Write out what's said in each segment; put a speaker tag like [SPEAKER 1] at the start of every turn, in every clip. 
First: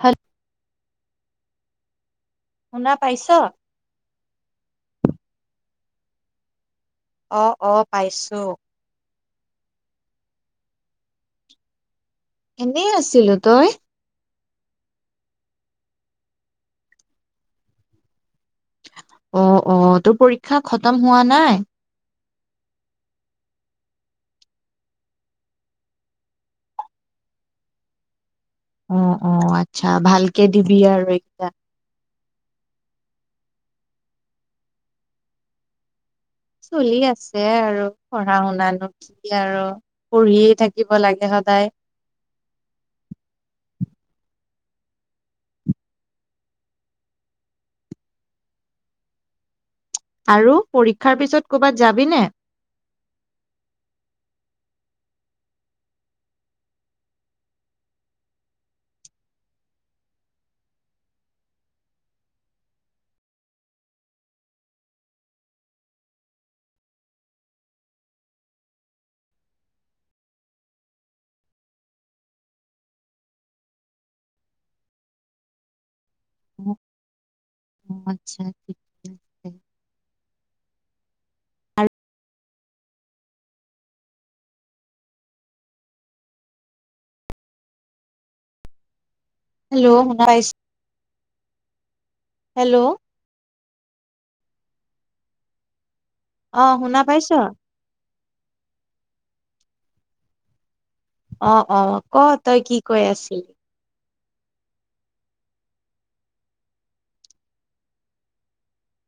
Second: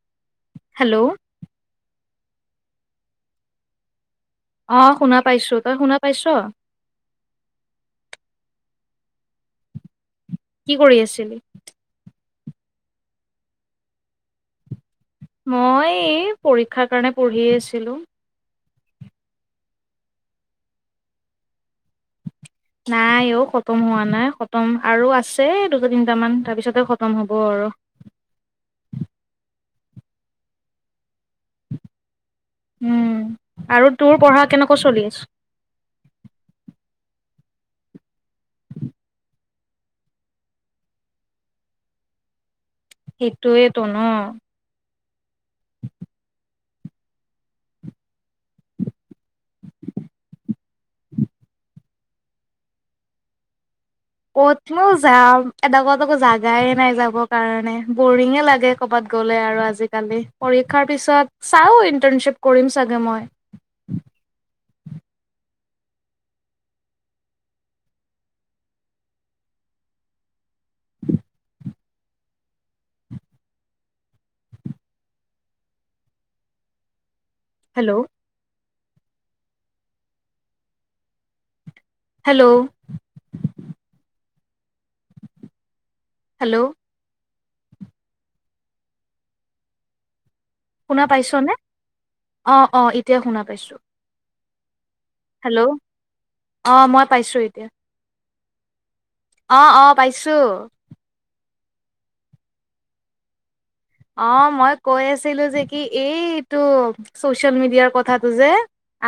[SPEAKER 1] হ
[SPEAKER 2] হেল্ল'
[SPEAKER 1] শুনা পাইছ
[SPEAKER 2] অ শুনা পাইছোঁ তই শুনা পাইছ
[SPEAKER 1] অ অ পাইছোঁ
[SPEAKER 2] কি কৰি আছিলি
[SPEAKER 1] এনে আছিলোঁ তই
[SPEAKER 2] মই এই পৰীক্ষাৰ কাৰণে পঢ়ি আছিলোঁ
[SPEAKER 1] অ অ তোৰ পৰীক্ষা খতম হোৱা নাই
[SPEAKER 2] নাই অ খতম হোৱা নাই খতম আৰু আছে দুটা তিটামান তাৰপিছতে খতম হ'ব আৰু
[SPEAKER 1] অ অ আচ্ছা ভালকে দিবি আৰু এইকেইটা
[SPEAKER 2] উম আৰু তোৰ পঢ়া কেনেকৈ চলি আছে
[SPEAKER 1] চলি আছে আৰু পঢ়া শুনাতো ঠিকেই আৰু পঢ়িয়ে থাকিব লাগে সদায়
[SPEAKER 2] সেইটোয়েইেতো ন [unintelligible]
[SPEAKER 1] আৰু পৰীক্ষাৰ পিছত কৰ'বাত যাবিনে
[SPEAKER 2] কতনো যাম এড কাত আকো জাগাই নাই যাবৰ কাৰণে বৰিঙে লাগে কৰবাত গলে আৰু আজিকালি পৰীক্ষাৰ পিছত চাও ইন্টাৰ্নশ্বিপ কৰিম চাগে মই
[SPEAKER 1] অ',
[SPEAKER 2] হেল্ল'
[SPEAKER 1] আচ্ছা উ
[SPEAKER 2] হেল্ল' হেল্ল'
[SPEAKER 1] হেল্ল'
[SPEAKER 2] শুনা পাইছ নে অ
[SPEAKER 1] হেল্ল'
[SPEAKER 2] অ এতিয় শুনা পাইছো হেল্ল' অ
[SPEAKER 1] শুনা
[SPEAKER 2] মই
[SPEAKER 1] পাইছ?
[SPEAKER 2] পাইছোঁ এতিয়া অ অ পাইছোঁ
[SPEAKER 1] অ অ ক তই কি কৈ আছিল
[SPEAKER 2] অ মই কৈ আছিলোঁ যে কি এইটো চচিয়েল মিডিয়াৰ কথাটো যে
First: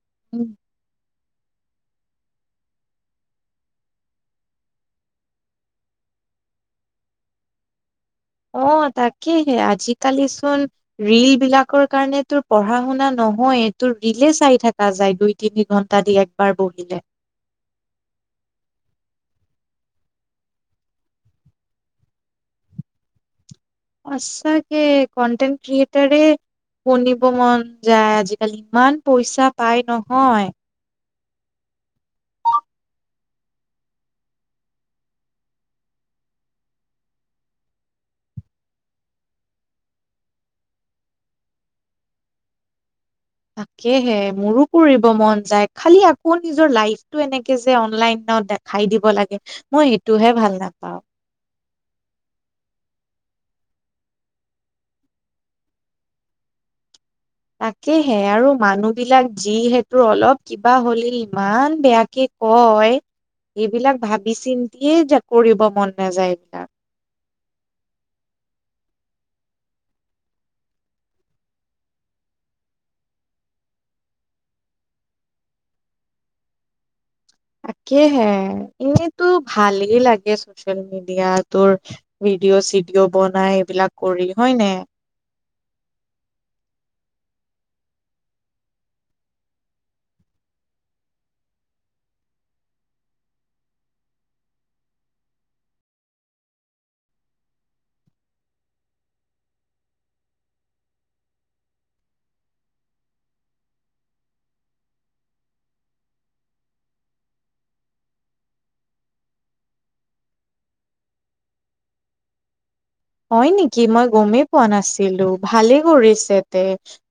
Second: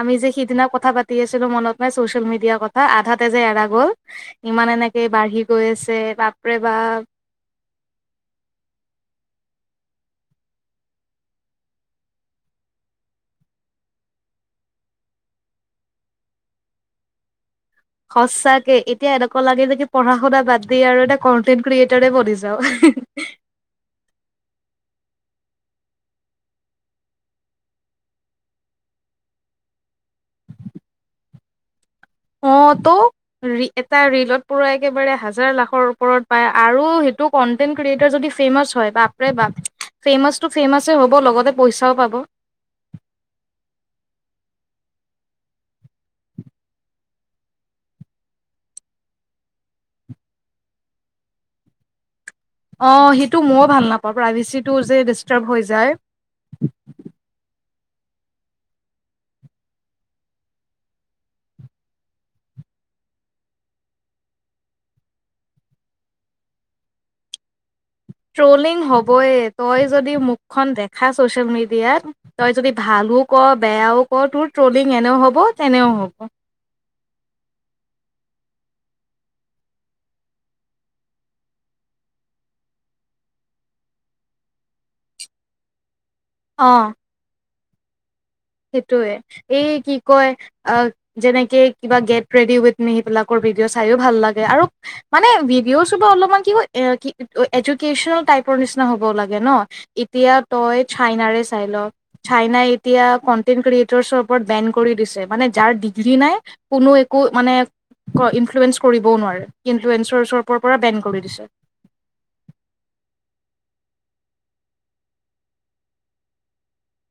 [SPEAKER 2] আমি যে সিদিনা কথা পা পাতি আছিলোঁ মনত নাই চ'চিয়েল মিডিয়াৰ কথা আধাতেজে এৰা গ'ল ইমান এনেকে বাঢ়ি গৈ আছে বাপৰে বা
[SPEAKER 1] অ তাকেহে আজিকালিচোন ৰীল বিলাকৰ কাৰণে তোৰ পঢ়া শুনা নহয় তোৰ ৰীলে চাই থকা যায় দুই তিনি ঘণ্টা দি একবাৰ বহিলে
[SPEAKER 2] সঁচাকে এতিয়া এনেকুৱা লাগে যে পঢ়া শুনা বাদ দি আৰু এটা কন্টেনট ক্ৰিয়েটৰে বনি যাওঁ
[SPEAKER 1] সঁচাকে কন্টেণ্ট ক্ৰিয়েটাৰে শূনিব মন যায় আজিকালি ইমান পইচা পায় নহয়
[SPEAKER 2] অঁ তো এটা ৰীলত পূৰা একেবাৰে হাজাৰ লাখৰ ওপৰত পায় আৰু সেইটো কন্টেণ্ট ক্ৰিয়েটাৰ যদি ফেমাছ হয় বাপ বা ফেমাচটো ফেমাছে হ'ব লগতে পইচাও পাব
[SPEAKER 1] তাকেহে মোৰো কৰিব মন যায় খালি আকৌ নিজৰ লাইফটো এনেকে যে অনলাইনত দেখাই দিব লাগে মই সেইটোহে ভাল নাপাওঁ
[SPEAKER 2] অ সেইটো ময়ো ভাল নাপাওঁ প্ৰাইভেচিটো যে ডিষ্টাৰ্ব হৈ যায়
[SPEAKER 1] তাকেহে আৰু মানুহ বিলাক যিহেতু অলপ কিবা হল ইমান বেয়াকে কয় সেইবিলাক ভাবি চিন্তিয়ে কৰিব মন নাযায় এইবিলাক
[SPEAKER 2] ট্ৰলিং হ'বয়ে তই যদি মুখখন দেখা ছ'চিয়েল মিডিয়াত তই যদি ভালো ক বেয়াও ক তোৰ ট্ৰলিং এনেও হ'ব তেনেও হ'ব
[SPEAKER 1] সেহে এনেতো ভালেই লাগে চচিয়েল মিডিয়া তোৰ ভিডিঅ' চিডিঅ বনাই এইবিলাক কৰি হয়নে
[SPEAKER 2] অ সেইটোৱে এই কি কয় যেনেকে কিবা গেট ৰেডি উইথমি সেইবিলাকৰ ভিডিঅ' চাইও ভাল লাগে আৰু মানে ভিডিঅ' চ বা অলপমান কি ক এডুকেচনেল টাইপৰ নিচিনা হব লাগে ন এতিয়া তই চাইনাৰে চাই ল চাইনাই এতিয়া কনটেইন ক্ৰিয়েচনৰ বেন কৰি মানে যাৰ ডিগ্ৰী নাই কোনো একো মানে কৰিবও নোৱাৰে ইনফোৰেঞ্চৰৰ পৰা বেন কৰি দিছে
[SPEAKER 1] হয় নেকি মই গমেই প নাছিলো ভালেই কৰিছে তে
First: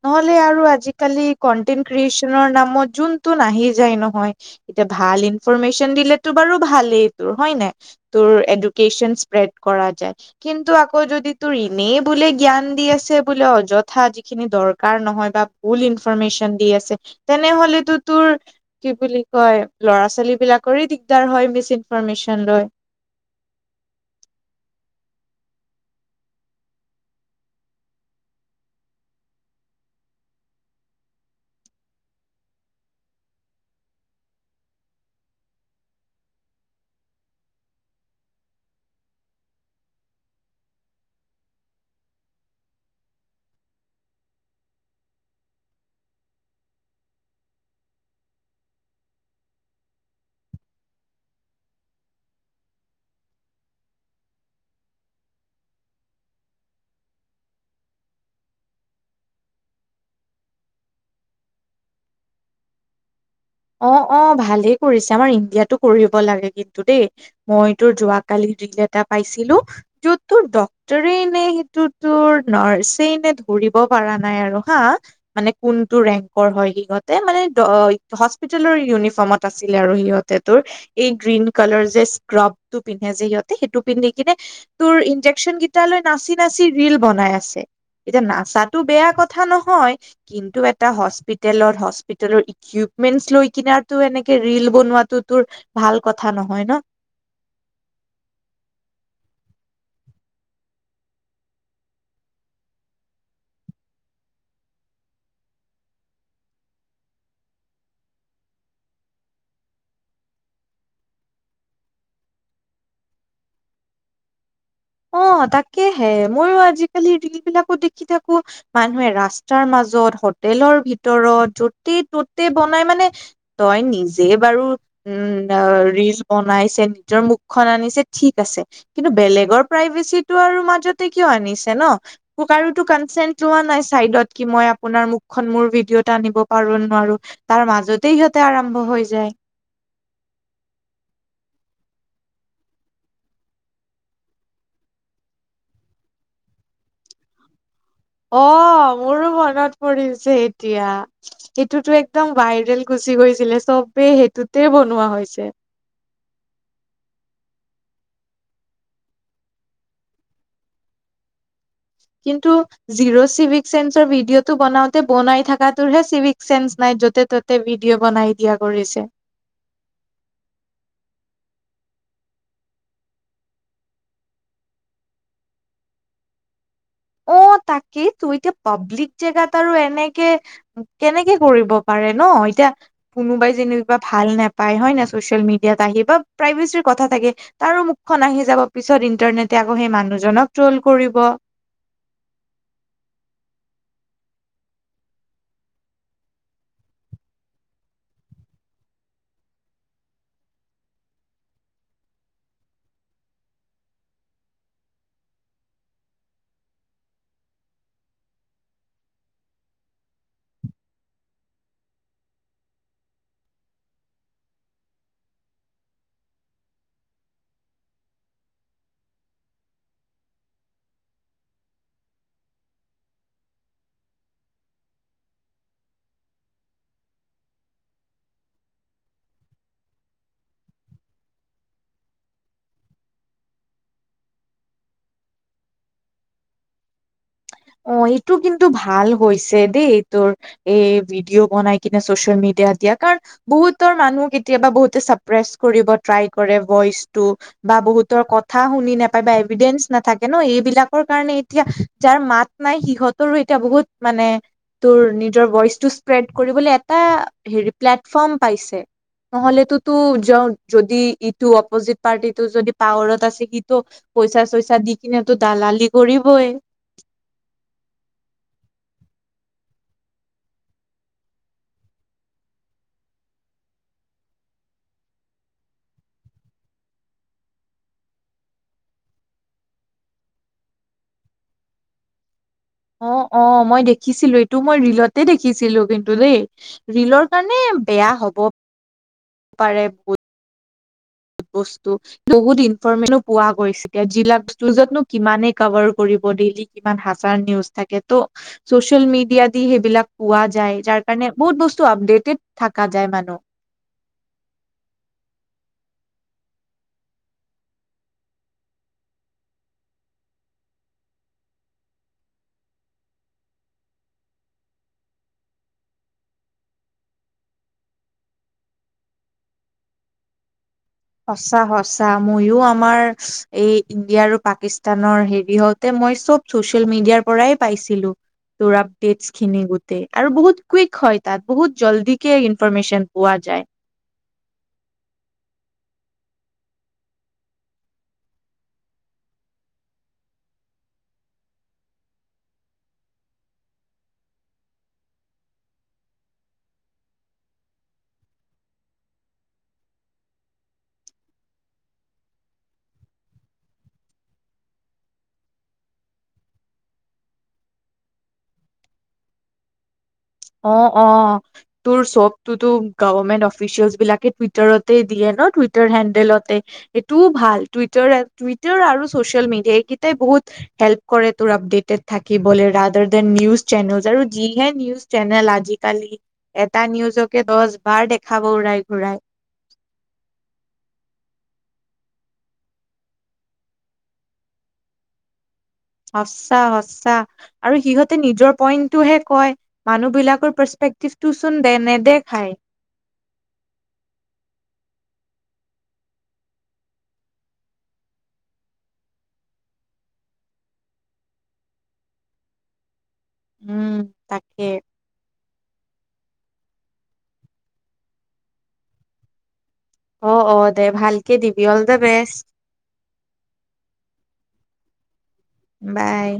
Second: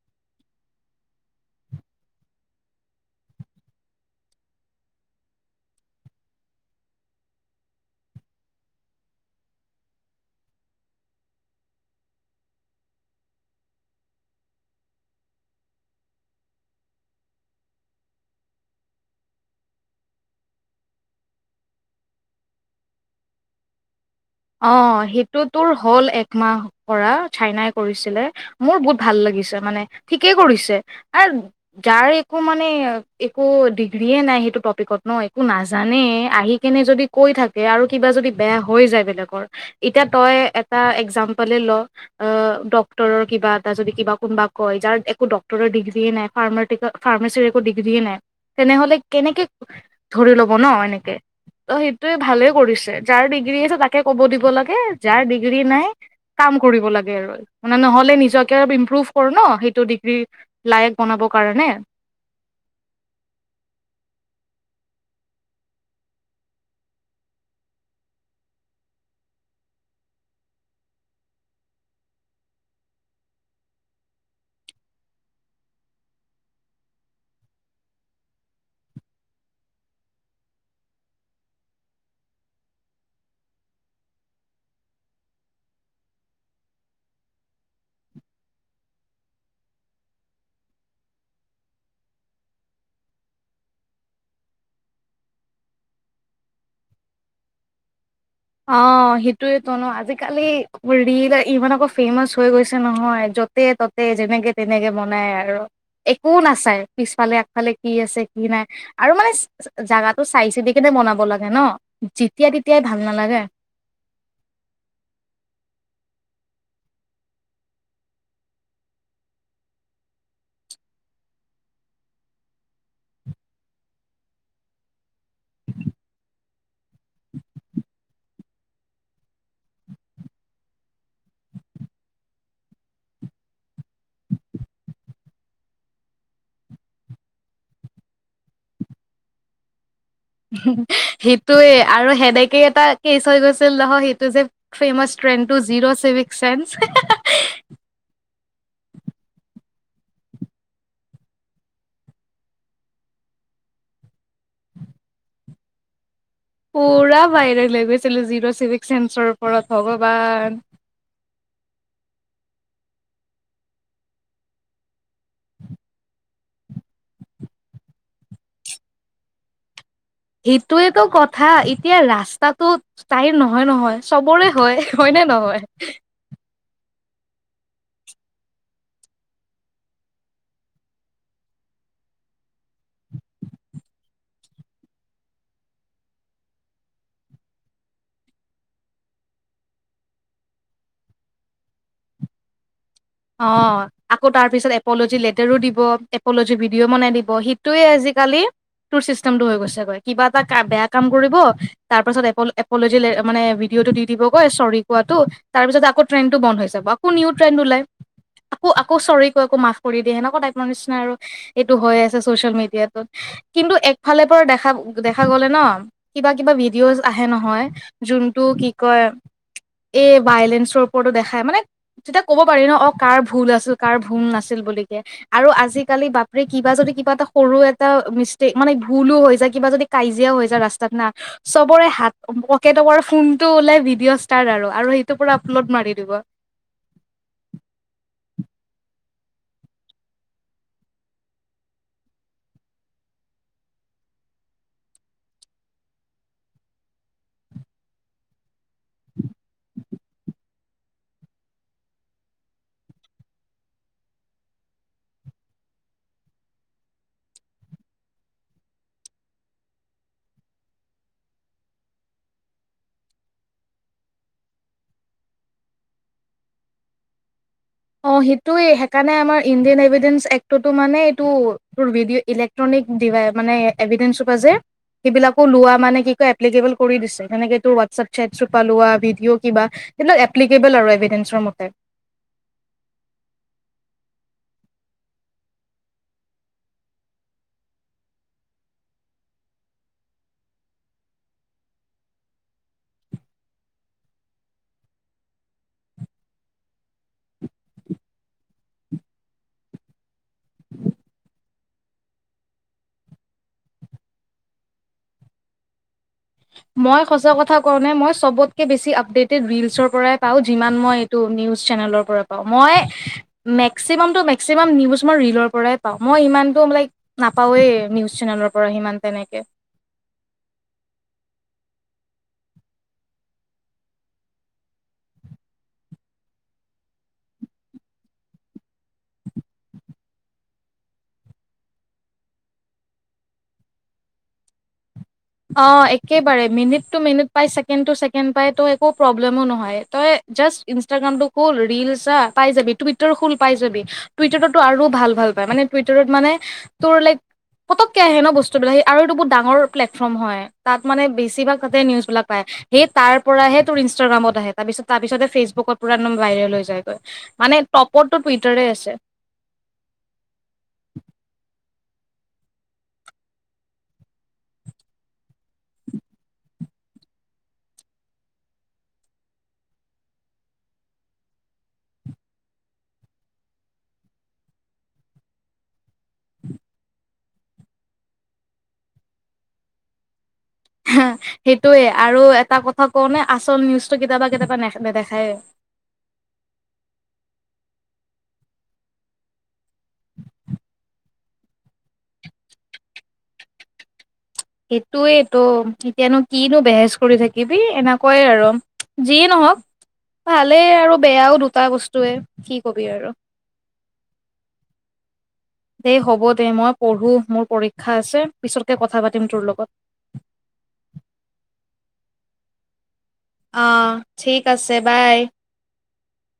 [SPEAKER 1] নহলে আৰু আজিকালি কনটেনট ক্ৰিয়েচনৰ নামত যোনটোনে আহি যায় নহয় এতিয়া ভাল ইনফৰেশচন দিলো বাৰু ভালেই তোৰ হয় ন তোৰ এডন স্প্ৰড কৰা য আকৌ যদি তোৰ এনেই বোলে জ্ঞান দি আছে বোলে অযথা যিখিনি দৰকাৰ নহয় বা ভুল ইনফৰৰ্মেশ্যন দি আছে তেনেহলেতো তোৰ কি বুলি কয় ল'ৰা ছোৱালী বিলাকৰে দিগদাৰ হয় মিছ ইনফৰৰ্মেশ্যন লৈ
[SPEAKER 2] অ সেইটো তোৰ হ'ল একমাহৰ পৰা চাইনাই কৰিছিলে মোৰ বহুত ভাল লাগিছে মানে ঠিকেই কৰিছে আৰু যাৰ একো মানে একো ডিগ্ৰীয়ে নাই সেইটো টপিকত ন একো নাজানেই আহি কেনে যদি কৈ থাকে আৰু কিবা যদি বেয়া হৈ যায় বেলেগত এতিয়া তই এটা একজাম্পলে ল ডক্টৰৰ কিবা এটা য কিবা কোনোবা কয় যাৰ একো ডৰৰ ডিগ্ৰী নাই ফাৰ্মাচী ডিগ্ৰীয়ে নাই তেনেহলে কেনেকে লব ন এনেকে ত সেইটোয়ে ভালে কৰিছে যাৰ ডিগ কে ক'ব দিব লাগে যাৰ ডিগ্ৰী নাই কাম কৰিব লাগে আৰু মানে নহলে নিজকে আৰু ইমপ্ৰুভ কৰো ন সেইটো ডিগ্ৰী লাইক বনাব কাৰণে
[SPEAKER 1] অ অ ভালেই কৰিছে আমাৰ ইণ্ডিয়াতো কৰিব লাগে কিন্তু দেই মই তোৰ যোৱাকালি দিল এটা পাইছিলো যত তোৰ ডটৰে নে সেইটো তোৰ নাৰছেই নে ধৰিব পৰা নাই আৰু হা মানে কোনটো ৰেংকৰ হয় সিহঁতে মানে হস্পিিতলৰ ইউনিফৰ্মত আছিলে আৰু সিহঁতে তোৰ এই গ্ৰীণ কালাৰ যে স্ক্ৰাব টো পিন্ধে যে সিহঁতে সেইটো পিন্ধি কিনে তোৰ ইন্জেকচন কেইটালৈ নাচি নাচি ৰীল বনাই আছে এতিয়া নাচাতো বেয়া কথা নহয় কিন্তু এটা হস্পিতেলত হস্পিতেলৰ ইক মেইন লৈ কিনাৰতো এনেকে ৰীল বনোৱাাতটো তোৰ ভাল কথা নহয় ন
[SPEAKER 2] অ সেইটোয় তো ন আজিকালি ৰিল ইমান আকৌ ফেমাচ হৈ গৈছে নহয় যতে ততে যেনেকে তেনেকে বনাই আৰু একো নাচাই পিছফালে আগফালে কি আছে কি নাই আৰু মানে জাগাটো চাই চিদি কেনে বনাব লাগে ন যেতিয়া তেতিয়াই ভাল নালাগে
[SPEAKER 1] অ তাকেহে ময়ো আজিকালি ৰিল বিলাকো দেখি থাকো মানুহে ৰাস্তাৰ মাজত হোটেলৰ ভিতৰত যতে ততে বনাই মানে তই নিজে বাৰু উম ৰিলচ বনাইছে নিজৰ মুখখন আনিছে ঠিক আছে কিন্তু বেলেগৰ প্ৰাইভেচি আৰু মাজতে কিয় আনিছে নোকো কনচেন্ লোৱা নাই চত মই আপোনাৰ মুখখন মোৰ ভিডিঅ'টা আনিব পাৰো নোৱাৰো তাৰ মাজতে সিহঁতে আৰম্ভ হৈ যায়
[SPEAKER 2] সেইটোৱে আৰু সেনেকেই এটা কেচ হৈ গৈছিল নহ সেইটো যে famous trend two zero civic sense
[SPEAKER 1] অ মোৰো মনত পৰিছে এতিয়া সেইটোতো একদম ভাইৰেল গুচি গৈছিলে চবেই সেইটোতে বনোৱা হৈছে
[SPEAKER 2] পুৰা বাইৰে ল গৈছিলো জিৰ' চিভ্স চেন্সৰ ওপৰত হগান
[SPEAKER 1] কিন্তু জিৰ' চিভিক চেন্সৰ ভিডিঅ'টো বনাওঁতে বনাই থকাটোৰহে চিভিক চেন্স নাই য'তে ত'তে ভিডিঅ' বনাই দিয়া কৰিছে
[SPEAKER 2] সেইটোৱেটো কথা এতিয়া ৰাস্তাটো তাইৰ নহয় নহয় চবৰে হয় হয়নেে নহয়
[SPEAKER 1] অ তাকেই ত এতি পাব্লিক জেগাত আৰু এনেকে কেনেকে কৰিব পাৰে ন এতিয়া কোনোবাই যেনিবা ভাল নাপায় হয় ন চচিয়েল মিডিয়াত আহি বা প্ৰাইভেচী কথা থাকে তাৰো মুখখন আহি যাব পিছত ইন্টাৰনেট আকৌ সেই মানুহ তোল কৰিব
[SPEAKER 2] অ আকৌ তাৰপিছত এপ'লজি লেটাৰো দিব এপ'লজি ভিডিঅ' বনাই দিব সেইটোৱে আজিকালি তোৰ চিষ্টেমটো হৈ গৈছেগৈ কিবা এটা বেয়া কাম কৰিব তাৰপিছত এপ'লজি মানে ভিডিঅ'টো দি দিবগৈ চৰি কোৱাটো তাৰ পিছত আকৌ ট্ৰেণ্ডটো বন্ধ হৈ যাব আকৌ নিউ ট্ৰেণ্ড ওলাই আকৌ আকৌ চৰিক আৌ মাফ কৰি দিয়ে সেনেকুৱা টাইপৰ নিচিনা আৰু এইটো হৈ আছে চচিয়েল মিডিয়াত কিন্তু একফালৰ পৰা দেখা দেখা গলে ন কিবা কিবা ভিডিঅ'জ আহে নহয় যোনটো কি কয় এই ভাইলেঞ্চৰ ওপৰতো দেখাই মানে তেতিয়া ক'ব পাৰি ন অ কাৰ ভুল আছিল কাৰ ভুল নাছিল বুলি কে আৰু আজিকালি বাপৰে কিবা যদি কিবা এটা সৰু এটা মিষ্টেক মানে ভুলো হৈ যায় কিবা যদি কাজিয়াও হৈ যায় ৰাস্তাত না চবৰে হাত পকেটকৰ ফোনটো উওলাই ভিডিঅ' ষ্টাৰ্ আৰু আৰু সেইটো পৰা আপলোড মাৰি দিব
[SPEAKER 1] অ এইটো কিন্তু ভাল হৈছে দেই তোৰ এই ভিডিঅ' বনাই কিনে চচিয়েল মিডিয়াত দিয়া কাৰণ বহুতৰ মানুহ কেতিয়াবা বহু ছাপেজ কৰিব ট্ৰাই কৰে ভইচটো বা বহুত কথা শুনি নাপায় বা এভিডেন্স নাথে ন এইবিলাক যাব কাৰণে এতিয়া যাৰ মাত নাই সিহঁতৰো এতিয়া বহুত মানে তোৰ নিজৰ ভইচটো স্প্ৰেড কৰিবলৈ এটা হেৰি প্লেটফৰ্ম পাইছে নহলেতো তো যদি ইটো অপজিত পাৰ্টিটো যদি পাৱাৰত আছে সিটো পইচা চইচা দি কিনে তো দালালি কৰিবই
[SPEAKER 2] অঁ সেইটোৱে সেইকাৰণে আমাৰ ইণ্ডিয়ান এভিডেন্ঞ্চ এক্টতো মানে এইটো তোৰ ভিডিঅ' ইলেক্ট্ৰনিক ডিভাই মানে এভিডেন্সৰোপা যে সেইবিলাকো লোৱা মানে কি কয় এপ্লিকেবল কৰি দিছে তেনেকে এইটোৰ হোৱাটছএপ চেটছৰোপা লোৱা ভিডিঅ' কিবা সেইবিলাক এপ্লিকেবল আৰু এভিডেসৰ মতে
[SPEAKER 1] অ অ মই দেখিছিলো এইটো মই ৰীলতে দেখিছিলো কিন্তু দেই ৰীলৰ কাৰণে বেয়া হব পাৰে বহুত বস্তু বহুত ইনফৰমেশচনো পোৱা গৈছেে জিলাকস্তুতনো কিমানে কভাৰ কৰিব ডেইলি কিমান হাচাৰ নিউজ থাকে ত' চচিয়েল মিডিয়া দি সেইবিলাক পোৱা যায় যাৰ কাৰণে বহুত বস্তু আপডেটেড থকা যায় মানুহ
[SPEAKER 2] মই সঁচা কথা কওঁনে মই সবতকে বেছি আপডেটেড ৰিলচৰ পৰাই পাওঁ যিমান মই নি চেনেলৰ পৰা পাওঁ মই মেক্সি‌ মেক্সিম মই ৰিলৰ পৰাই পাওঁ মই ইমানটোই নাপাওঁৱেই নিউ চেনেলৰ পৰা সিমান তেনেকে
[SPEAKER 1] সঁচা সচা মইয়ো আমাৰ এই ইণ্ডিয়া আৰু পাকিস্তানৰ হেৰি হওঁতে মই চব চচিয়েল মিডিয়াৰ পৰাই পাইছিলো তোৰ আপডেটছ খিনি গোটেই আৰু বহুত কুইক হয় তাত বহুত জল্দিকে ইনফৰমেশচন পোৱা যায়
[SPEAKER 2] অ একেবাৰে মিনিট টু মিনিট পাই ছেকেণ্ড টু চছেকেণ্ড পাই তই একো প্ৰব্লেমো নহয় তই জাষ্ট ইনষ্টাগ্ৰামটো খল ৰিলচ পাই যাবি টুইটাৰ খল পাই যাবি টুইটাৰত ত আৰু ভাল ভাল পাই মানে টুইটাৰত মানে তোৰ লাইক পটককে আহে ন বস্তুবিলাক সেই আৰুটো বহুত ডাঙৰ হয় তাত মানে বেছিতে নিউজবিলাক পায় সেই তাৰ পৰাে তোৰ ইনষ্টগ্ৰামত আহি তাৰপিছত ফেচবুক পৰা ভাইৰেল হৈ যায়গৈ মানে টপটো টুইটাৰ আছে
[SPEAKER 1] অ অ তোৰ চবতোতো গভমেন্ট অফিচিয়েলচ বিলাকে টুইটাৰতে দিয়ে ন টুইটাৰ হেণ্ডেলতে সেইটোও ভাল টুইটাৰ টুইটাৰ আৰু চচিয়েল মিডিয়া এইকেইটাই বহুত হেল্প কৰে তোৰ আপডেটেড থাকিবলৈ ৰাডাৰ দেন নিউজ চেনেল আৰু যিহে নিউজ চেনেল আজিকালি এটা নিউজকে দহ বাৰ দেখাব উৰাই ঘূৰাই
[SPEAKER 2] হ সেইটোৱে আৰু এটা কথা কওঁ ন আচল নিউজটো কেতিয়াবা কেতিয়াবা নে নেদেখায়
[SPEAKER 1] সঁচা সচা আৰু সিহঁতে নিজৰ পইণ্টটোহে কয় মানুহবিলাকৰ পাৰ্চপেক্টিভটো চোন দে নেদেখায়
[SPEAKER 2] এইটোৱেই তটো এতিয়ানো কিনো বেহেজ কৰি থাকিবি এনেকুৱাইে আৰু যিয়ে নহক ভালেই আৰু বেয়াও দুটা বস্তুৱে কি কবি আৰু
[SPEAKER 1] উম তাকে
[SPEAKER 2] দেই হ'ব দে মই পঢ়ো মোৰ পৰীক্ষা আছে পিছতকে কথা পাতিম তোৰ লগত
[SPEAKER 1] অ অ দে ভালকে দিবি অল দা বেষ্ট
[SPEAKER 2] অ ঠিক আছে বাই
[SPEAKER 1] বাই